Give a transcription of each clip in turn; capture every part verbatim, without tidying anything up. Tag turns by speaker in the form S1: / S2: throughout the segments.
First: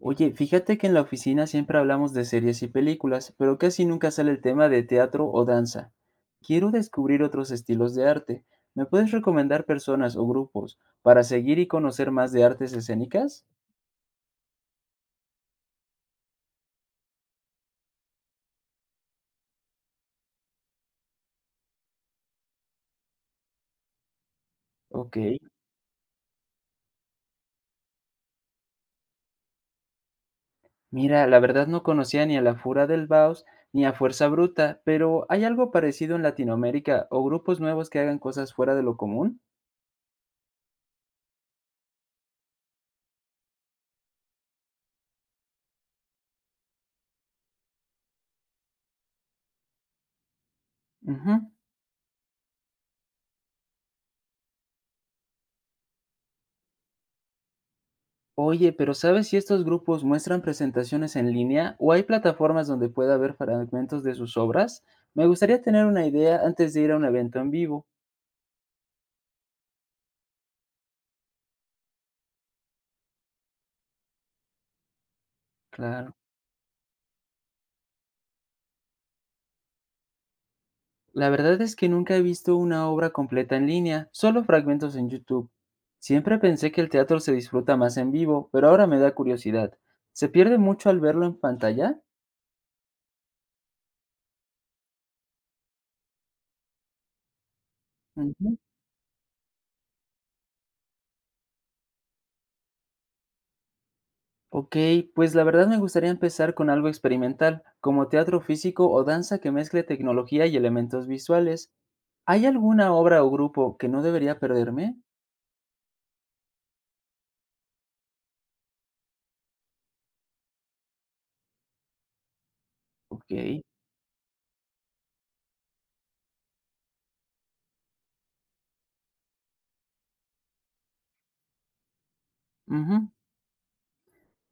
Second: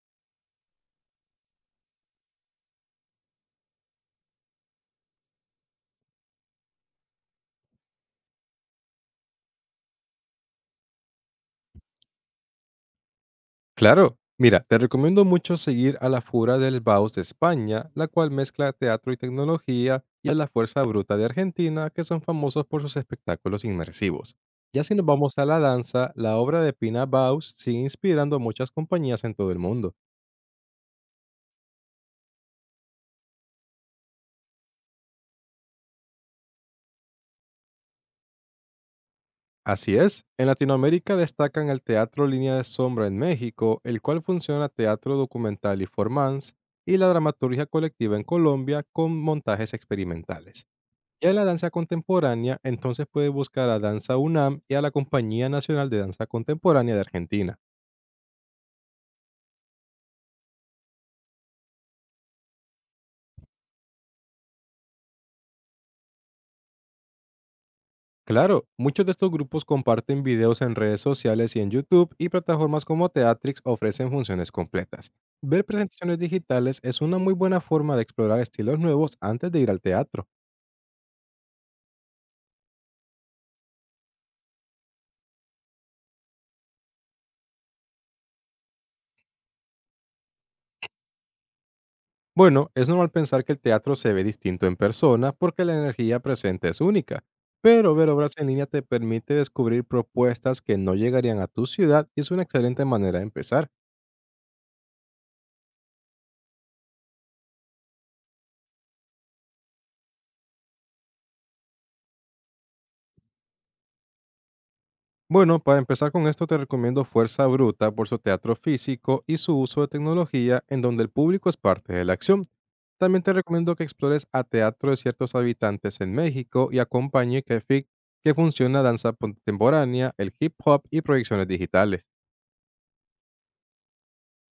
S1: Oye, fíjate que en la oficina siempre hablamos de series y películas, pero casi nunca sale el tema de teatro o danza. Quiero descubrir otros estilos de arte. ¿Me puedes recomendar personas o grupos para seguir y conocer más de artes escénicas?
S2: Claro, mira, te recomiendo mucho seguir a la Fura del Baus de España, la cual mezcla teatro y tecnología, y a la Fuerza Bruta de Argentina, que son famosos por sus espectáculos inmersivos. Ya si nos
S1: Ok.
S2: vamos a la danza, la obra de Pina Baus sigue inspirando a muchas compañías en todo el mundo.
S1: Mira, la verdad no conocía ni a La Fura del Baos ni a Fuerza Bruta, pero ¿hay algo parecido en Latinoamérica o grupos nuevos que hagan cosas fuera de lo común?
S2: Así es, en Latinoamérica destacan el teatro Línea de Sombra en México, el cual funciona teatro documental y formance, y la dramaturgia colectiva en Colombia con montajes experimentales. Ya en
S1: Ujú.
S2: la danza contemporánea, entonces puede buscar a Danza UNAM y a la Compañía Nacional de Danza Contemporánea de Argentina.
S1: Oye, pero ¿sabes si estos grupos muestran presentaciones en línea o hay plataformas donde pueda ver fragmentos de sus obras? Me gustaría tener una idea antes de ir a un evento en vivo.
S2: Claro, muchos de estos grupos comparten videos en redes sociales y en YouTube y plataformas como Teatrix ofrecen funciones completas. Ver
S1: Claro.
S2: presentaciones digitales es una muy buena forma de explorar estilos nuevos antes de ir al teatro.
S1: La verdad es que nunca he visto una obra completa en línea, solo fragmentos en YouTube. Siempre pensé que el teatro se disfruta más en vivo, pero ahora me da curiosidad. ¿Se pierde mucho al verlo en pantalla?
S2: Bueno, es normal pensar que el teatro se ve distinto en persona porque la energía presente es única, pero ver obras en
S1: Ujú.
S2: línea te permite descubrir propuestas que no llegarían a tu ciudad y es una excelente manera de empezar.
S1: Ok, pues la verdad me gustaría empezar con algo experimental, como teatro físico o danza que mezcle tecnología y elementos visuales. ¿Hay alguna obra o grupo que no debería perderme?
S2: Bueno, para empezar con esto te recomiendo Fuerza Bruta por su teatro físico y su uso de tecnología en donde el público es parte de la acción. También te
S1: Okey.
S2: recomiendo que explores a Teatro de ciertos habitantes en México y acompañe Kefik, que funciona danza contemporánea, el hip hop y proyecciones digitales.
S1: Ujú.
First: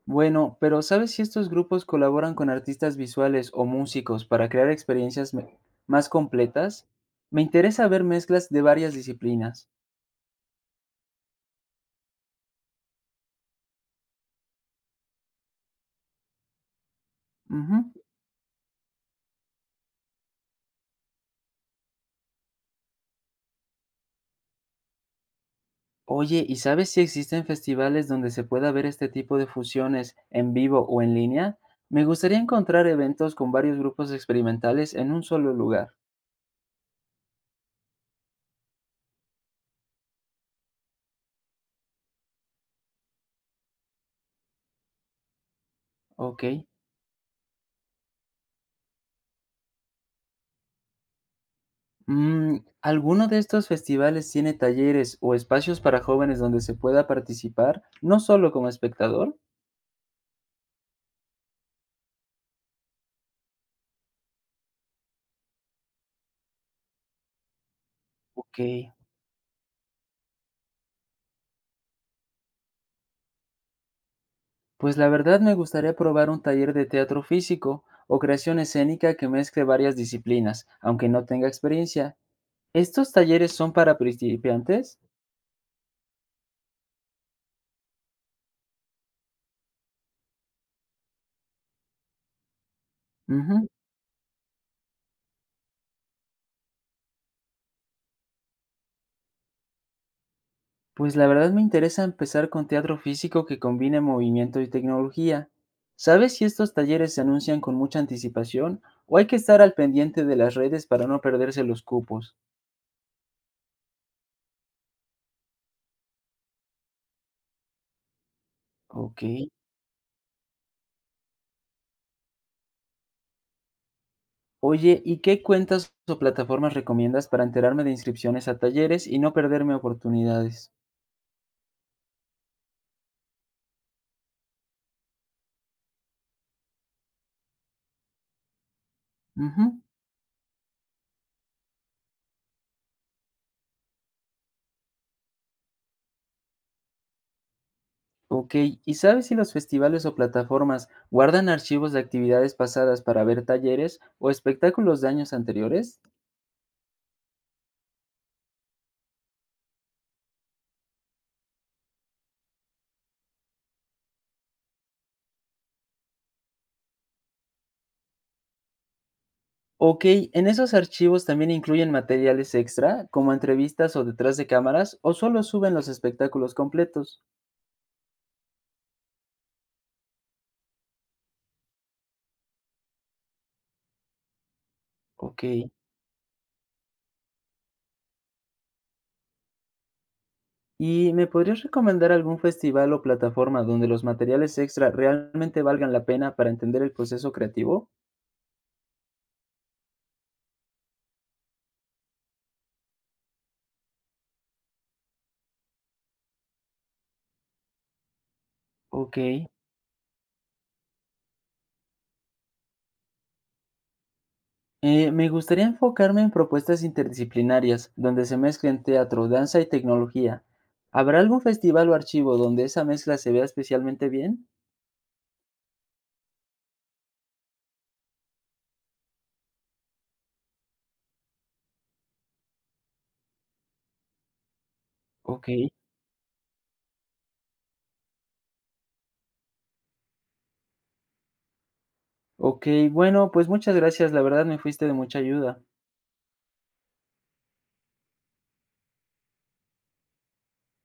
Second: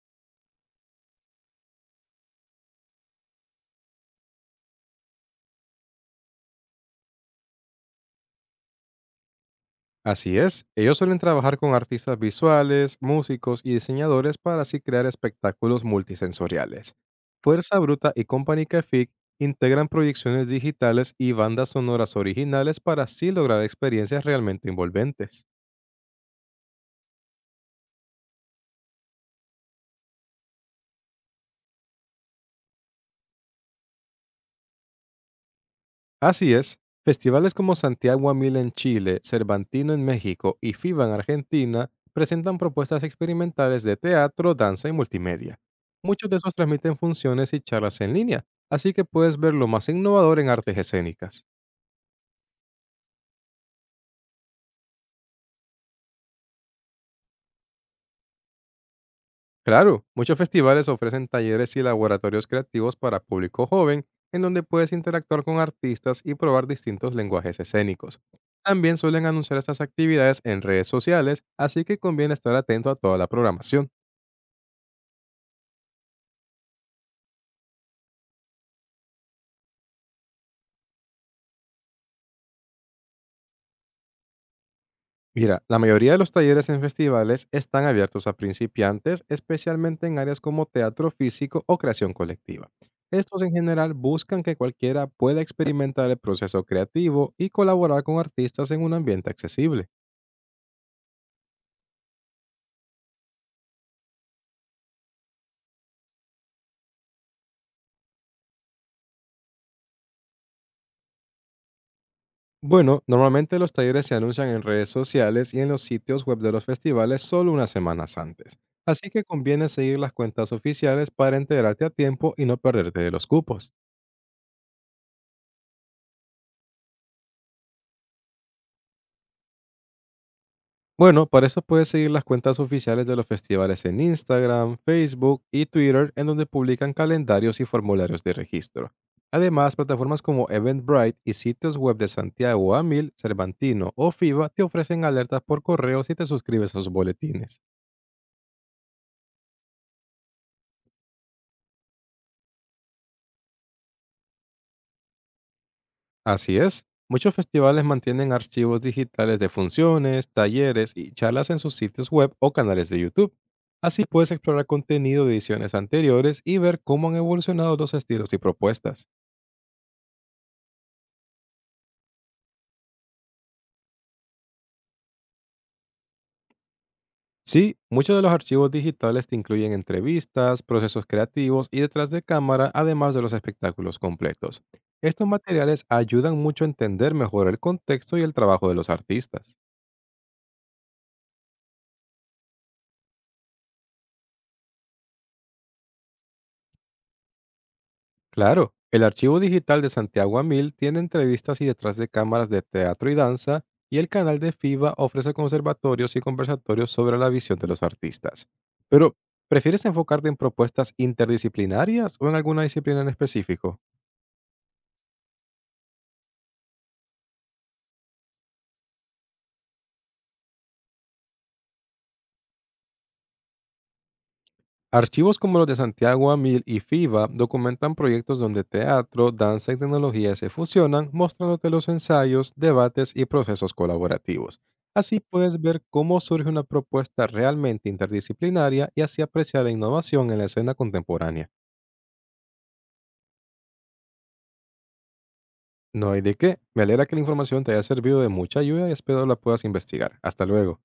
S1: Bueno, pero ¿sabes si estos grupos colaboran con artistas visuales o músicos para crear experiencias me más completas? Me interesa ver mezclas de varias disciplinas.
S2: Así es, ellos suelen trabajar con artistas visuales, músicos y diseñadores para así crear espectáculos multisensoriales. Fuerza
S1: Ujú.
S2: Bruta y Company Cafic integran proyecciones digitales y bandas sonoras originales para así lograr experiencias realmente envolventes.
S1: Oye, ¿y sabes si existen festivales donde se pueda ver este tipo de fusiones en vivo o en línea? Me gustaría encontrar eventos con varios grupos experimentales en un solo lugar.
S2: Así es, festivales como Santiago a Mil en Chile, Cervantino en México y FIBA en Argentina presentan propuestas experimentales de teatro, danza y multimedia. Muchos de esos
S1: Okey.
S2: transmiten funciones y charlas en línea, así que puedes ver lo más innovador en artes escénicas.
S1: Mm, ¿alguno de estos festivales tiene talleres o espacios para jóvenes donde se pueda participar, no solo como espectador?
S2: Claro, muchos festivales ofrecen talleres y laboratorios creativos para público joven, en donde puedes interactuar con artistas y probar distintos lenguajes escénicos.
S1: Ok,
S2: También suelen anunciar estas actividades en redes sociales, así que conviene estar atento a toda la programación.
S1: pues la verdad me gustaría probar un taller de teatro físico o creación escénica que mezcle varias disciplinas, aunque no tenga experiencia. ¿Estos talleres son para principiantes?
S2: Mira, la mayoría de los talleres en festivales están abiertos a principiantes, especialmente en áreas como teatro físico o creación colectiva. Estos en
S1: Ujú.
S2: general buscan que cualquiera pueda experimentar el proceso creativo y colaborar con artistas en un ambiente accesible.
S1: Pues la verdad me interesa empezar con teatro físico que combine movimiento y tecnología. ¿Sabes si estos talleres se anuncian con mucha anticipación o hay que estar al pendiente de las redes para no perderse los cupos?
S2: Bueno, normalmente los talleres se anuncian en redes sociales y en los sitios web de los festivales solo unas semanas antes, así que
S1: Ok.
S2: conviene seguir las cuentas oficiales para enterarte a tiempo y no perderte de los cupos.
S1: Oye, ¿y qué cuentas o plataformas recomiendas para enterarme de inscripciones a talleres y no perderme oportunidades?
S2: Bueno, para eso puedes seguir las cuentas oficiales de los festivales en Instagram, Facebook y Twitter, en donde publican calendarios y formularios de registro. Además,
S1: Ujú.
S2: plataformas como Eventbrite y sitios web de Santiago Amil, Cervantino o FIBA te ofrecen alertas por correo si te suscribes a sus boletines.
S1: Ok, ¿y sabes si los festivales o plataformas guardan archivos de actividades pasadas para ver talleres o espectáculos de años anteriores?
S2: Así es, muchos festivales mantienen archivos digitales de funciones, talleres y charlas en sus sitios web o canales de YouTube. Así puedes explorar contenido de ediciones anteriores y ver cómo han evolucionado los estilos y propuestas.
S1: Ok, ¿en esos archivos también incluyen materiales extra, como entrevistas o detrás de cámaras, o solo suben los espectáculos completos?
S2: Sí, muchos de los archivos digitales te incluyen entrevistas, procesos creativos y detrás de cámara, además de los espectáculos completos. Estos
S1: Ok.
S2: materiales ayudan mucho a entender mejor el contexto y el trabajo de los artistas.
S1: ¿Y me podrías recomendar algún festival o plataforma donde los materiales extra realmente valgan la pena para entender el proceso creativo?
S2: Claro, el archivo digital de Santiago Amil tiene entrevistas y detrás de cámaras de teatro y danza, y el canal de FIBA ofrece conservatorios y conversatorios sobre la visión de los artistas. Pero
S1: Ok.
S2: ¿prefieres enfocarte en propuestas interdisciplinarias o en alguna disciplina en específico?
S1: Eh, me gustaría enfocarme en propuestas interdisciplinarias, donde se mezclen teatro, danza y tecnología. ¿Habrá algún festival o archivo donde esa mezcla se vea especialmente bien?
S2: Archivos como los de Santiago Amil y FIBA documentan proyectos donde teatro, danza y tecnología se fusionan, mostrándote los ensayos, debates y procesos colaborativos. Así
S1: Ok.
S2: puedes ver cómo surge una propuesta realmente interdisciplinaria y así apreciar la innovación en la escena contemporánea.
S1: Ok, bueno, pues muchas gracias, la verdad me fuiste de mucha ayuda.
S2: No hay de qué. Me alegra que la información te haya servido de mucha ayuda y espero la puedas investigar. Hasta luego.